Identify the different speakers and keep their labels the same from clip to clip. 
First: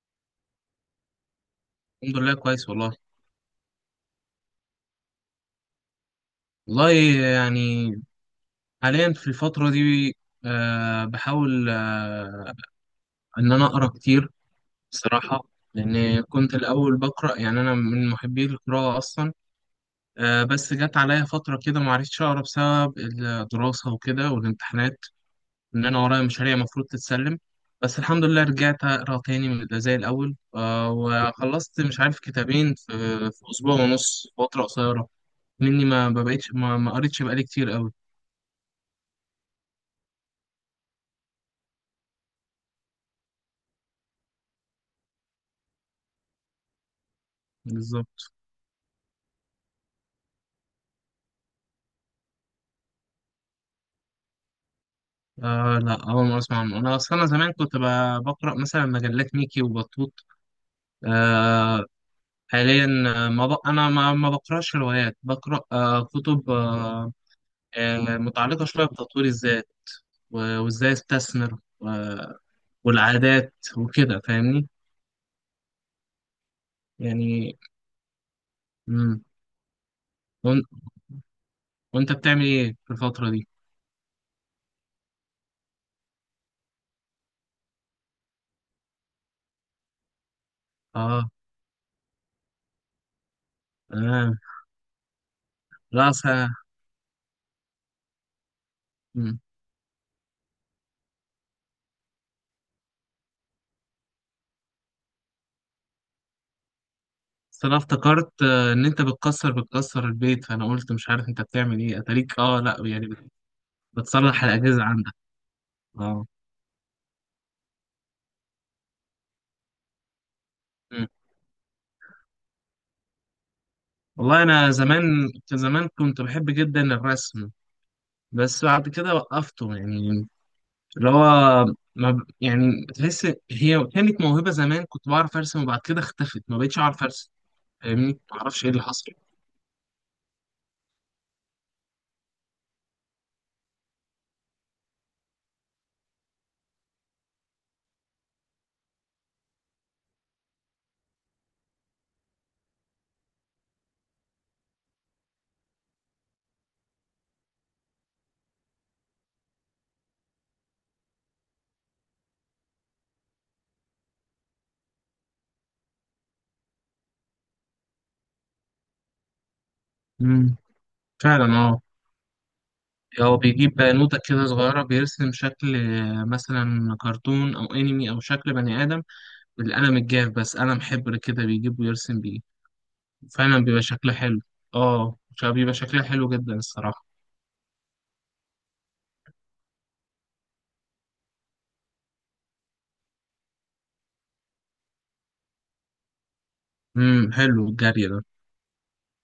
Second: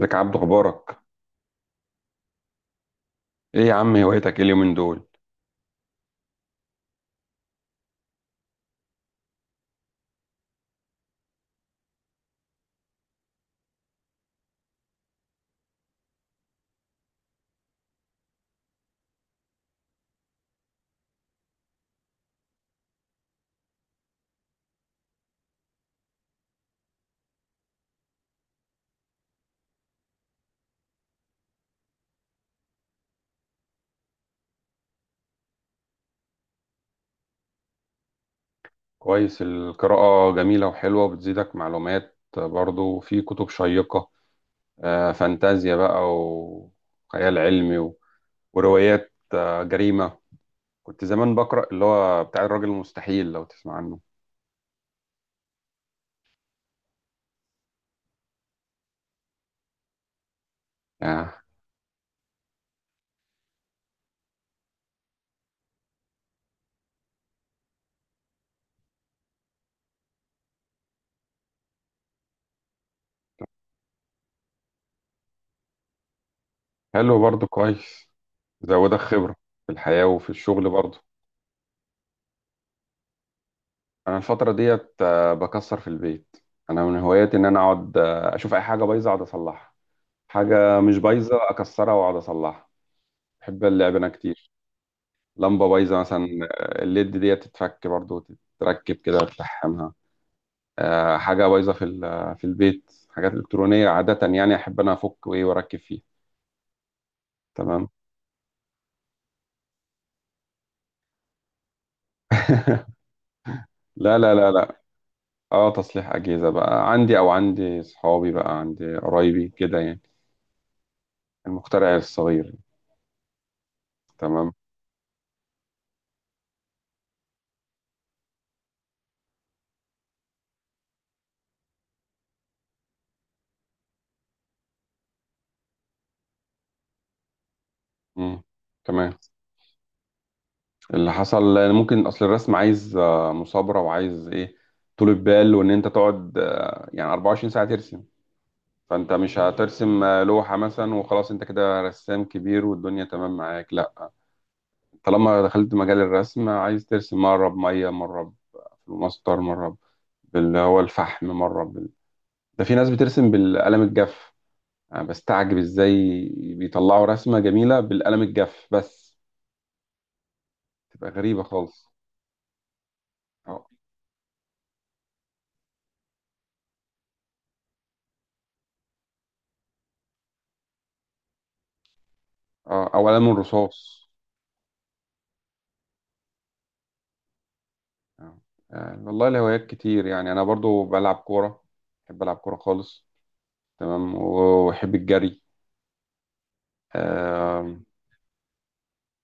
Speaker 1: ازيك يا عبدو، اخبارك؟
Speaker 2: الحمد لله، كويس والله
Speaker 1: ايه يا عم، هوايتك ايه اليومين دول؟
Speaker 2: والله يعني حاليا في الفترة دي، بحاول، إن أنا أقرأ كتير بصراحة. لأن كنت الأول بقرأ، يعني أنا من محبي القراءة أصلا. بس جت عليا فترة كده معرفتش أقرأ بسبب الدراسة وكده والامتحانات، إن أنا ورايا مشاريع المفروض تتسلم. بس الحمد لله رجعت أقرأ تاني، زي الأول. وخلصت مش عارف كتابين في أسبوع ونص، فترة قصيرة مني. ما بقيتش ما قريتش بقالي كتير أوي.
Speaker 1: كويس، القراءة جميلة وحلوة وبتزيدك معلومات برضو، في كتب شيقة. فانتازيا بقى وخيال علمي
Speaker 2: بالظبط.
Speaker 1: وروايات جريمة. كنت زمان بقرأ اللي هو بتاع الراجل المستحيل، لو تسمع عنه.
Speaker 2: آه، لا، أول مرة أسمع عنه. أنا أصلا أنا زمان كنت بقرأ مثلا مجلات ميكي وبطوط.
Speaker 1: آه،
Speaker 2: آه. حاليا، ما ب... أنا ما بقرأش روايات، بقرأ آه كتب آه، آه متعلقة شوية بتطوير الذات، و- وإزاي أستثمر و... والعادات وكده، فاهمني؟
Speaker 1: حلو برضو
Speaker 2: يعني.
Speaker 1: كويس. زودك
Speaker 2: مم.
Speaker 1: خبرة في الحياة وفي
Speaker 2: وإن-
Speaker 1: الشغل برضو.
Speaker 2: وأنت بتعمل إيه في الفترة دي؟
Speaker 1: أنا الفترة ديت بكسر في البيت. أنا من هواياتي إن أنا أقعد أشوف أي حاجة بايظة أقعد أصلحها. حاجة مش
Speaker 2: آه.
Speaker 1: بايظة أكسرها وأقعد أصلحها. بحب اللعب أنا
Speaker 2: تمام.
Speaker 1: كتير. لمبة بايظة
Speaker 2: لا،
Speaker 1: مثلا،
Speaker 2: أصل.
Speaker 1: الليد ديت تتفك برضه وتتركب كده
Speaker 2: مم.
Speaker 1: وتلحمها. حاجة بايظة في في البيت، حاجات إلكترونية عادة يعني أحب أنا أفك وإيه وأركب فيها.
Speaker 2: أصل أنا
Speaker 1: تمام.
Speaker 2: افتكرت، إن أنت بتكسر البيت، فأنا قلت مش عارف أنت بتعمل إيه، أتاريك آه لأ، يعني
Speaker 1: لا لا
Speaker 2: بتصلح
Speaker 1: لا لا.
Speaker 2: الأجهزة عندك.
Speaker 1: اه، تصليح
Speaker 2: اه.
Speaker 1: أجهزة بقى عندي، أو عندي صحابي بقى، عندي قرايبي كده يعني.
Speaker 2: مم.
Speaker 1: المخترع الصغير.
Speaker 2: والله
Speaker 1: تمام.
Speaker 2: أنا زمان كان زمان كنت بحب جدا الرسم. بس بعد كده وقفته، يعني اللي هو ما ب... يعني تحس. هي كانت موهبة زمان، كنت بعرف أرسم، وبعد كده اختفت، ما بقتش أعرف أرسم، فاهمني؟ ما
Speaker 1: مم.
Speaker 2: أعرفش إيه اللي حصل.
Speaker 1: تمام. اللي حصل لأن ممكن اصل الرسم عايز مثابره، وعايز ايه، طولة بال، وان انت تقعد يعني 24 ساعه ترسم. فانت مش هترسم لوحه مثلا وخلاص انت كده رسام كبير والدنيا تمام معاك، لا. طالما دخلت مجال الرسم، عايز ترسم مره بميه، مره بفلوماستر، مره باللي هو الفحم، مره ده في ناس بترسم بالقلم الجاف. انا بستعجب ازاي بيطلعوا رسمه جميله بالقلم الجاف بس.
Speaker 2: مم.
Speaker 1: تبقى غريبه
Speaker 2: فعلا، اه.
Speaker 1: خالص.
Speaker 2: هو
Speaker 1: اه،
Speaker 2: بيجيب بنوتة كده صغيرة بيرسم شكل، مثلا كرتون أو أنمي أو شكل بني آدم، بالقلم الجاف بس، قلم حبر كده بيجيب ويرسم بيه.
Speaker 1: او قلم
Speaker 2: فعلا بيبقى
Speaker 1: الرصاص.
Speaker 2: شكلها حلو. اه، بيبقى شكلها حلو جدا الصراحة.
Speaker 1: آه. والله الهوايات كتير، يعني انا برضو بلعب كوره. بحب العب كوره خالص. تمام، واحب الجري.
Speaker 2: حلو
Speaker 1: اه،
Speaker 2: الجري ده.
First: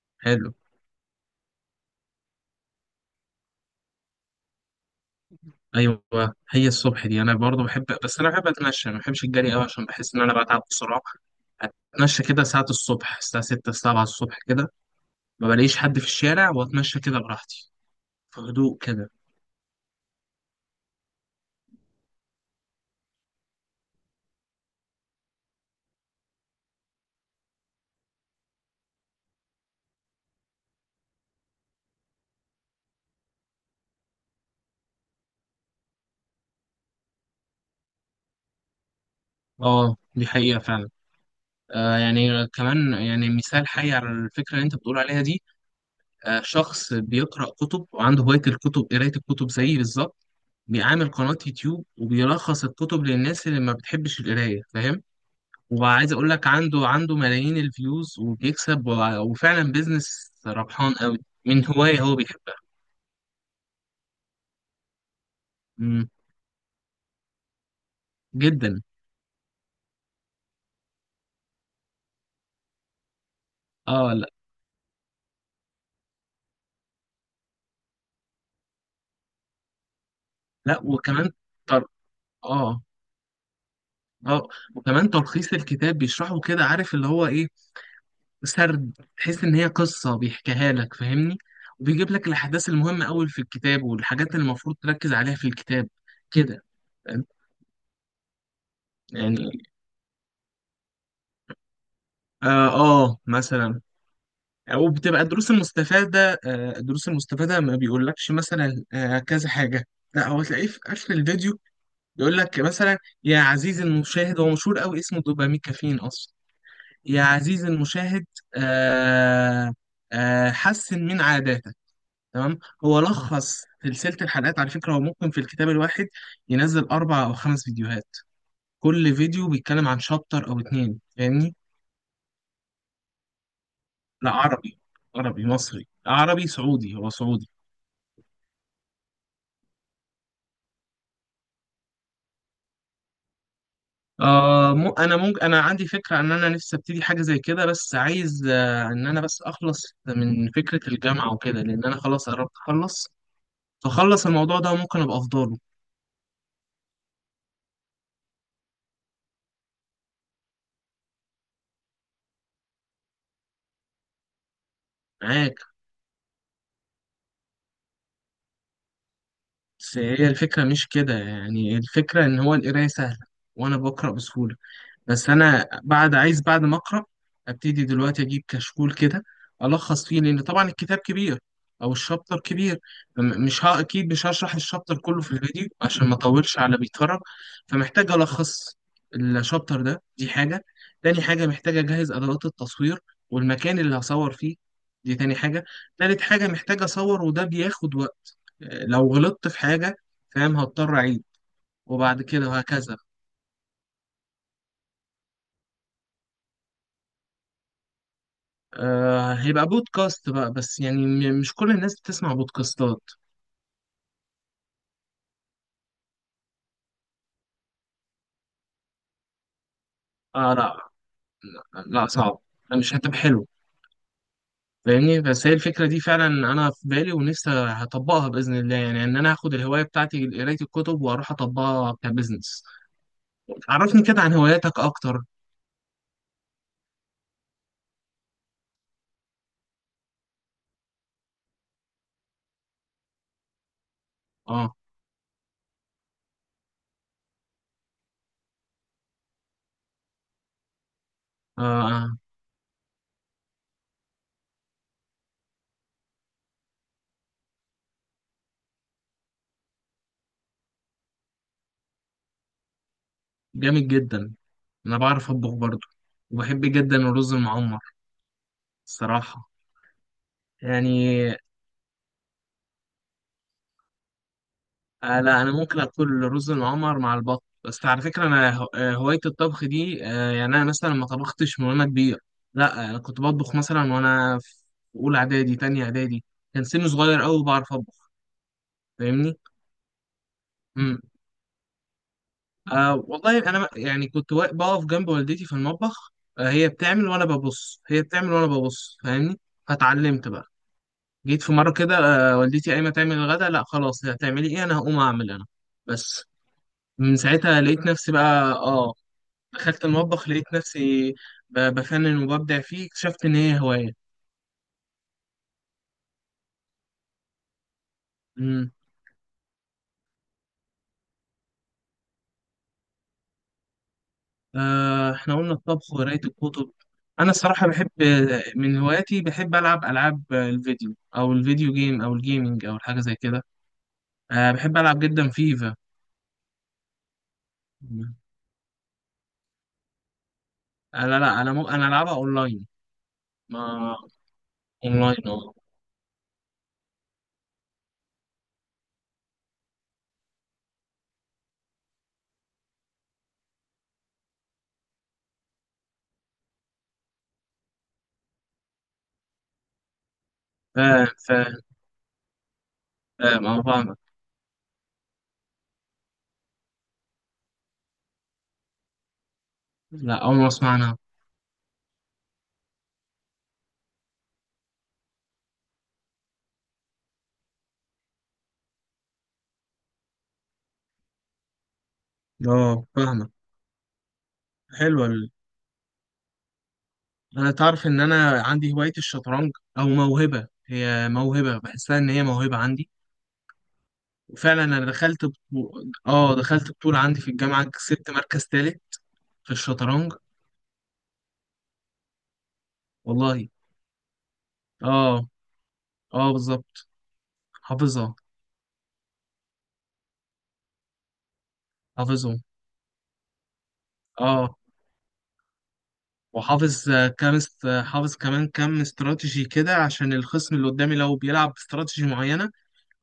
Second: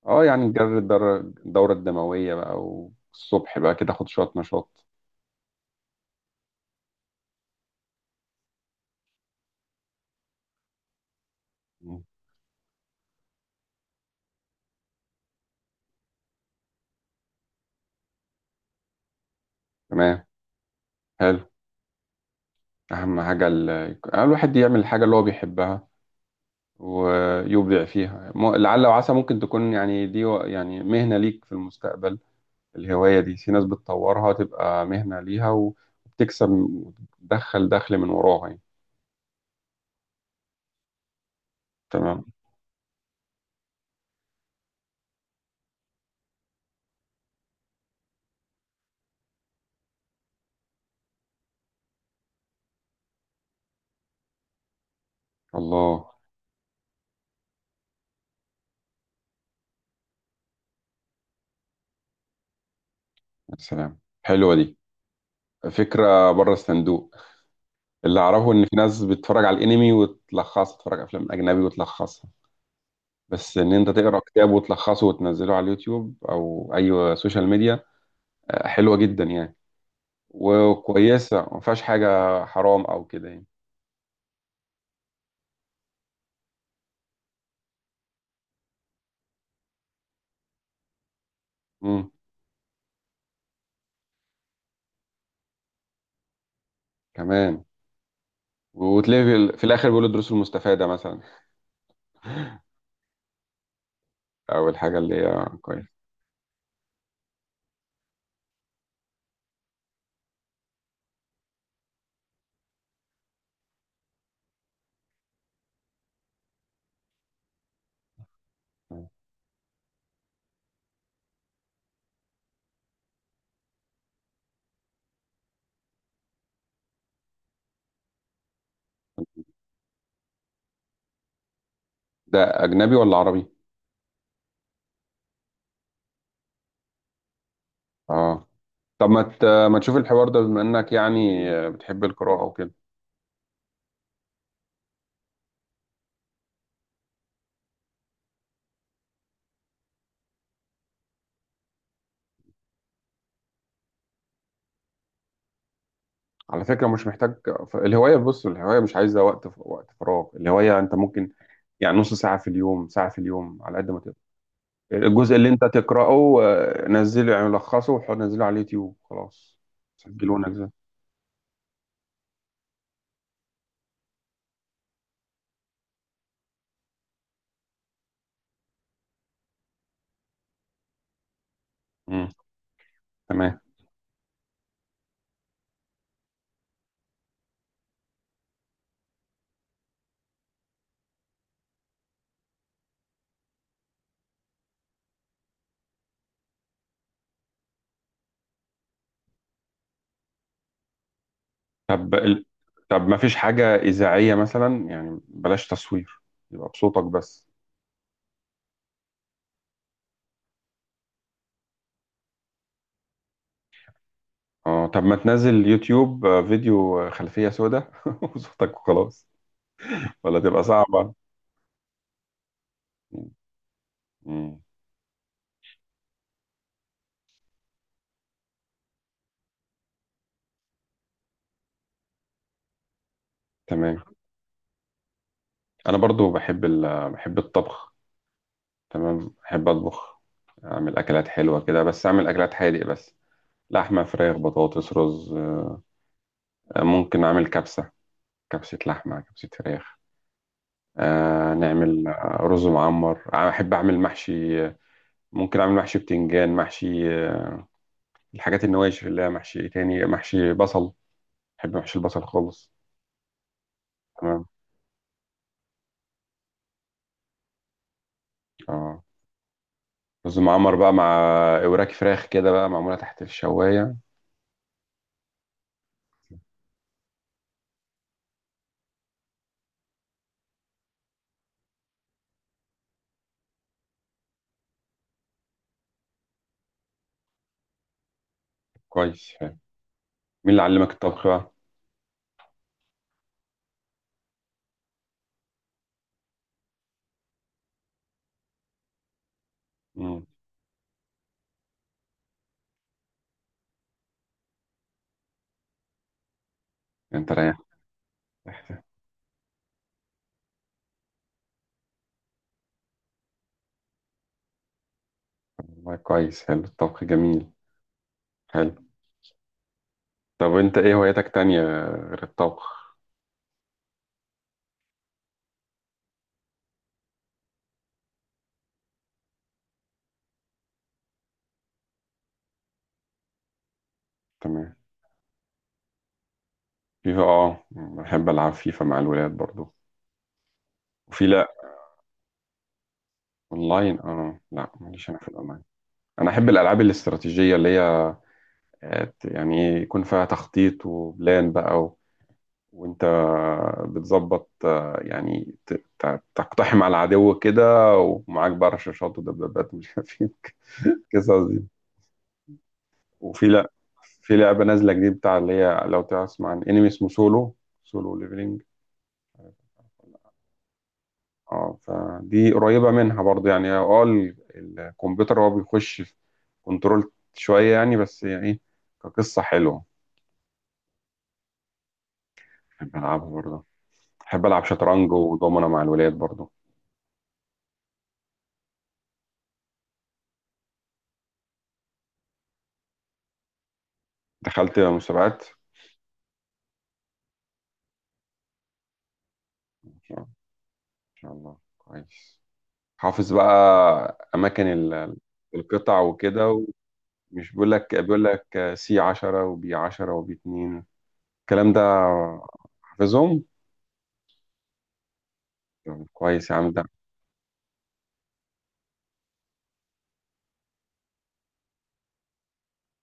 Speaker 1: يعني
Speaker 2: حلو،
Speaker 1: الجري، الدوره الدمويه بقى، والصبح بقى كده اخد شويه نشاط.
Speaker 2: ايوه. هي الصبح دي انا برضو بحب، بس انا بحب اتمشى، ما بحبش الجري قوي عشان بحس ان انا بتعب بسرعة.
Speaker 1: مم.
Speaker 2: اتمشى كده ساعة الصبح، الساعة 6 7 الصبح كده. ما بلاقيش حد في الشارع، واتمشى كده براحتي، في هدوء كده.
Speaker 1: تمام. حلو. اهم حاجه الواحد يعمل الحاجه اللي هو بيحبها ويبدع فيها، لعل وعسى ممكن تكون يعني دي يعني مهنه ليك في المستقبل. الهوايه دي في ناس بتطورها تبقى مهنه ليها وبتكسب وتدخل دخل من وراها يعني.
Speaker 2: اه، دي حقيقة فعلا.
Speaker 1: تمام.
Speaker 2: يعني كمان، يعني مثال حي على الفكرة اللي انت بتقول عليها دي. شخص بيقرأ كتب وعنده هواية الكتب، قراية الكتب زيي بالظبط، بيعمل قناة يوتيوب وبيلخص الكتب للناس اللي ما بتحبش القراية، فاهم؟
Speaker 1: الله.
Speaker 2: وعايز اقول لك، عنده ملايين الفيوز وبيكسب، و- وفعلا بيزنس ربحان قوي، من هواية هو بيحبها.
Speaker 1: يا سلام، حلوة دي،
Speaker 2: مم.
Speaker 1: فكرة بره الصندوق. اللي أعرفه إن في
Speaker 2: جدا.
Speaker 1: ناس بتتفرج على الأنمي وتلخصها، تتفرج على أفلام أجنبي وتلخصها. بس إن أنت
Speaker 2: اه،
Speaker 1: تقرأ
Speaker 2: لا.
Speaker 1: كتاب وتلخصه وتنزله على اليوتيوب أو أي سوشيال ميديا، حلوة جدا يعني.
Speaker 2: لا، وكمان
Speaker 1: وكويسة، ما فيهاش
Speaker 2: تر...
Speaker 1: حاجة حرام
Speaker 2: اه،
Speaker 1: أو كده يعني.
Speaker 2: اه. وكمان تلخيص الكتاب بيشرحه كده، عارف اللي هو ايه، سرد، تحس ان هي قصة بيحكيها لك، فاهمني؟
Speaker 1: مم.
Speaker 2: وبيجيب لك الاحداث المهمة قوي في الكتاب، والحاجات اللي المفروض تركز عليها في الكتاب كده. فاهم؟
Speaker 1: كمان، وتلاقي في
Speaker 2: يعني
Speaker 1: في الآخر بيقولوا الدروس المستفادة مثلا،
Speaker 2: اه، مثلا.
Speaker 1: أو
Speaker 2: او
Speaker 1: الحاجة اللي
Speaker 2: بتبقى
Speaker 1: هي
Speaker 2: الدروس
Speaker 1: كويسة.
Speaker 2: المستفاده، الدروس المستفاده ما بيقولكش مثلا كذا حاجه. لا، هو تلاقيه في اخر الفيديو يقول لك مثلا: يا عزيزي المشاهد، هو مشهور قوي، اسمه دوبامين كافيين اصلا. يا عزيزي المشاهد، آه، حسن من عاداتك، تمام. هو لخص سلسله الحلقات على فكره. هو ممكن في الكتاب الواحد ينزل اربع او خمس فيديوهات، كل فيديو بيتكلم عن شابتر او اتنين، فاهمني؟
Speaker 1: ده أجنبي ولا عربي؟
Speaker 2: لا، عربي. عربي مصري، عربي سعودي، هو سعودي.
Speaker 1: آه. طب ما تشوف الحوار ده، بما انك يعني بتحب القراءة وكده.
Speaker 2: انا عندي فكره ان انا نفسي ابتدي حاجه زي كده، بس عايز ان انا بس اخلص من فكره الجامعه وكده، لان انا خلاص قربت اخلص، فخلص الموضوع ده ممكن ابقى افضله.
Speaker 1: على فكرة مش محتاج، الهواية، بص، الهواية مش عايزة وقت، وقت فراغ، الهواية انت ممكن يعني نص ساعة في اليوم، ساعة في اليوم، على قد ما تقدر، الجزء اللي
Speaker 2: معاك.
Speaker 1: انت تقرأه نزله، يعني لخصه نزله على اليوتيوب خلاص،
Speaker 2: بس هي
Speaker 1: سجله
Speaker 2: الفكره
Speaker 1: ونزله.
Speaker 2: مش كده، يعني الفكره ان هو القرايه سهله، وانا بقرا بسهوله، بس انا بعد عايز، بعد ما اقرا، ابتدي دلوقتي اجيب كشكول كده الخص فيه، لان طبعا الكتاب كبير او
Speaker 1: امم.
Speaker 2: الشابتر كبير. م-
Speaker 1: تمام.
Speaker 2: مش ها اكيد مش هشرح الشابتر كله في الفيديو عشان ما اطولش على بيتفرج. فمحتاج الخص الشابتر ده، دي حاجه. تاني حاجه محتاج اجهز ادوات التصوير والمكان اللي هصور فيه، دي تاني حاجه. تالت حاجه محتاج اصور، وده بياخد وقت، لو غلطت في حاجه فاهم هضطر اعيد،
Speaker 1: طب
Speaker 2: وبعد كده وهكذا.
Speaker 1: طب ما فيش حاجة إذاعية مثلا، يعني بلاش تصوير، يبقى بصوتك بس.
Speaker 2: هيبقى بودكاست بقى، بس يعني مش كل الناس بتسمع بودكاستات.
Speaker 1: اه، طب ما تنزل يوتيوب، فيديو، خلفية سوداء وصوتك وخلاص. ولا تبقى
Speaker 2: لا.
Speaker 1: صعبة؟
Speaker 2: لا، صعب، مش هتبقى حلو،
Speaker 1: مم.
Speaker 2: فاهمني؟ بس هي الفكرة دي فعلا أنا في بالي ونفسي هطبقها بإذن الله، يعني إن أنا هاخد الهواية بتاعتي قراية الكتب وأروح أطبقها كبزنس.
Speaker 1: تمام.
Speaker 2: عرفني كده عن هواياتك أكتر.
Speaker 1: أنا برضو بحب بحب الطبخ. تمام، بحب أطبخ. أعمل أكلات حلوة كده، بس أعمل أكلات حادق بس. لحمة، فراخ،
Speaker 2: آه,
Speaker 1: بطاطس، رز. ممكن أعمل كبسة، كبسة لحمة، كبسة فراخ. آه نعمل
Speaker 2: آه
Speaker 1: رز معمر. أحب أعمل محشي. ممكن أعمل محشي بتنجان، محشي الحاجات النواشف، اللي هي محشي إيه تاني، محشي بصل. بحب محشي البصل خالص.
Speaker 2: جامد جدا.
Speaker 1: تمام.
Speaker 2: أنا بعرف أطبخ برضه، وبحب جدا الرز المعمر
Speaker 1: اه
Speaker 2: الصراحة،
Speaker 1: رز معمر بقى، مع
Speaker 2: يعني.
Speaker 1: وراك فراخ كده بقى معمولة تحت الشواية.
Speaker 2: آه، لا، انا ممكن اكل رز معمر مع البط. بس على فكره انا هو- آه، هوايه الطبخ دي، يعني انا مثلا ما طبختش من وانا كبير. لا، انا كنت بطبخ مثلا وانا في اولى اعدادي، تانية اعدادي، كان سني صغير قوي بعرف اطبخ،
Speaker 1: كويس
Speaker 2: فاهمني؟
Speaker 1: حلو. مين اللي علمك
Speaker 2: امم
Speaker 1: الطبخ بقى؟
Speaker 2: والله انا يعني كنت بقف جنب والدتي في المطبخ. هي بتعمل وانا ببص، هي بتعمل وانا ببص، فاهمني؟
Speaker 1: مم.
Speaker 2: فاتعلمت بقى. جيت في مره كده، والدتي قايمه تعمل الغدا، لا خلاص هتعملي ايه، انا هقوم اعمل انا بس. من
Speaker 1: انت رايح.
Speaker 2: ساعتها لقيت نفسي بقى، اه، دخلت المطبخ لقيت نفسي بفنن وببدع فيه، اكتشفت إن هي هواية.
Speaker 1: والله كويس، حلو الطبخ جميل.
Speaker 2: مم.
Speaker 1: حلو. طب انت ايه هواياتك تانية غير الطبخ؟
Speaker 2: إحنا قلنا الطبخ وقراية الكتب. أنا الصراحة بحب، من هواياتي بحب ألعب ألعاب الفيديو، أو الفيديو جيم أو الجيمينج أو حاجة زي كده.
Speaker 1: تمام.
Speaker 2: بحب ألعب جدا فيفا.
Speaker 1: فيفا، اه،
Speaker 2: مم.
Speaker 1: بحب العب فيفا مع الولاد برضو.
Speaker 2: أنا،
Speaker 1: وفي
Speaker 2: لا، أنا
Speaker 1: لا.
Speaker 2: مو... أنا ألعبها أونلاين. ما
Speaker 1: اونلاين، اه لا، ماليش
Speaker 2: أونلاين،
Speaker 1: انا في الاونلاين. انا احب الالعاب الاستراتيجية، اللي هي يعني ايه، يكون فيها تخطيط وبلان بقى وانت بتظبط يعني تقتحم على العدو كده، ومعاك بقى رشاشات ودبابات، مش عارف ايه.
Speaker 2: أه.
Speaker 1: القصص
Speaker 2: فاهم
Speaker 1: دي.
Speaker 2: فاهم
Speaker 1: وفي
Speaker 2: فاهم أه،
Speaker 1: لا،
Speaker 2: فاهمك.
Speaker 1: في لعبة نازلة جديد بتاع، اللي هي، لو تسمع عن انمي اسمه سولو، سولو ليفلينج.
Speaker 2: لا، أول ما أسمع عنها.
Speaker 1: اه، فدي قريبة منها برضه، يعني اه الكمبيوتر هو بيخش في كنترول شوية، يعني بس يعني ايه، كقصة حلوة.
Speaker 2: أه،
Speaker 1: بحب ألعبها
Speaker 2: فاهمك.
Speaker 1: برضه. بحب ألعب شطرنج
Speaker 2: حلوة.
Speaker 1: ودومنا مع الولاد برضه.
Speaker 2: انا تعرف ان انا عندي هواية الشطرنج، او موهبة، هي موهبة بحسها ان هي موهبة عندي. وفعلا
Speaker 1: دخلت
Speaker 2: انا
Speaker 1: مسابقات.
Speaker 2: دخلت بطولة عندي في الجامعة، كسبت مركز تالت في الشطرنج.
Speaker 1: إن شاء الله كويس. حافظ
Speaker 2: والله،
Speaker 1: بقى أماكن
Speaker 2: اه.
Speaker 1: القطع
Speaker 2: اه،
Speaker 1: وكده.
Speaker 2: بالظبط.
Speaker 1: ومش بيقول لك
Speaker 2: حافظها.
Speaker 1: بيقول لك سي 10 وبي 10 وبي 2، الكلام ده،
Speaker 2: حافظهم.
Speaker 1: حافظهم.
Speaker 2: اه،
Speaker 1: طب كويس يا عم ده.
Speaker 2: وحافظ حافظ كمان كام استراتيجي كده، عشان الخصم اللي قدامي لو بيلعب باستراتيجي معينة،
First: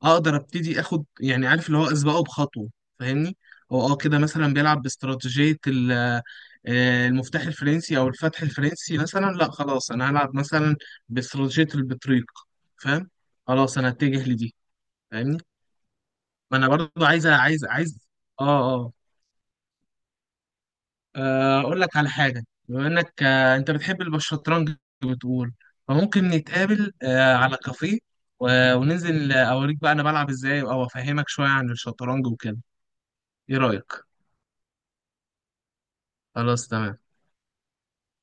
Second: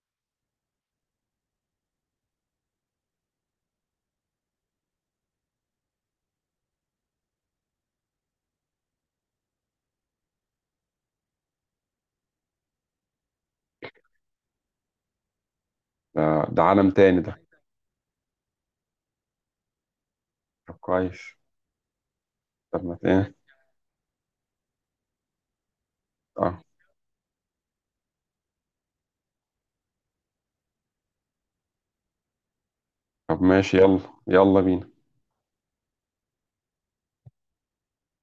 Speaker 2: اقدر ابتدي اخد، يعني عارف اللي هو اسبقه بخطوه، فاهمني؟ هو كده مثلا بيلعب باستراتيجيه المفتاح الفرنسي او الفتح الفرنسي مثلا، لا خلاص انا هلعب مثلا باستراتيجيه البطريق، فاهم؟ خلاص انا اتجه لدي، فاهمني؟
Speaker 1: ده,
Speaker 2: ما
Speaker 1: ده
Speaker 2: انا
Speaker 1: عالم
Speaker 2: برضو
Speaker 1: تاني
Speaker 2: عايز،
Speaker 1: ده.
Speaker 2: اه، اه.
Speaker 1: طب كويس.
Speaker 2: اقول لك على حاجه
Speaker 1: طب
Speaker 2: بما
Speaker 1: ما
Speaker 2: انك،
Speaker 1: ايه.
Speaker 2: انت بتحب الشطرنج، بتقول، فممكن
Speaker 1: اه
Speaker 2: نتقابل على كافيه، و- وننزل اوريك بقى انا بلعب ازاي او افهمك شويه عن الشطرنج وكده.
Speaker 1: طب
Speaker 2: ايه
Speaker 1: ماشي،
Speaker 2: رأيك؟
Speaker 1: يلا، يلا بينا.
Speaker 2: خلاص، تمام.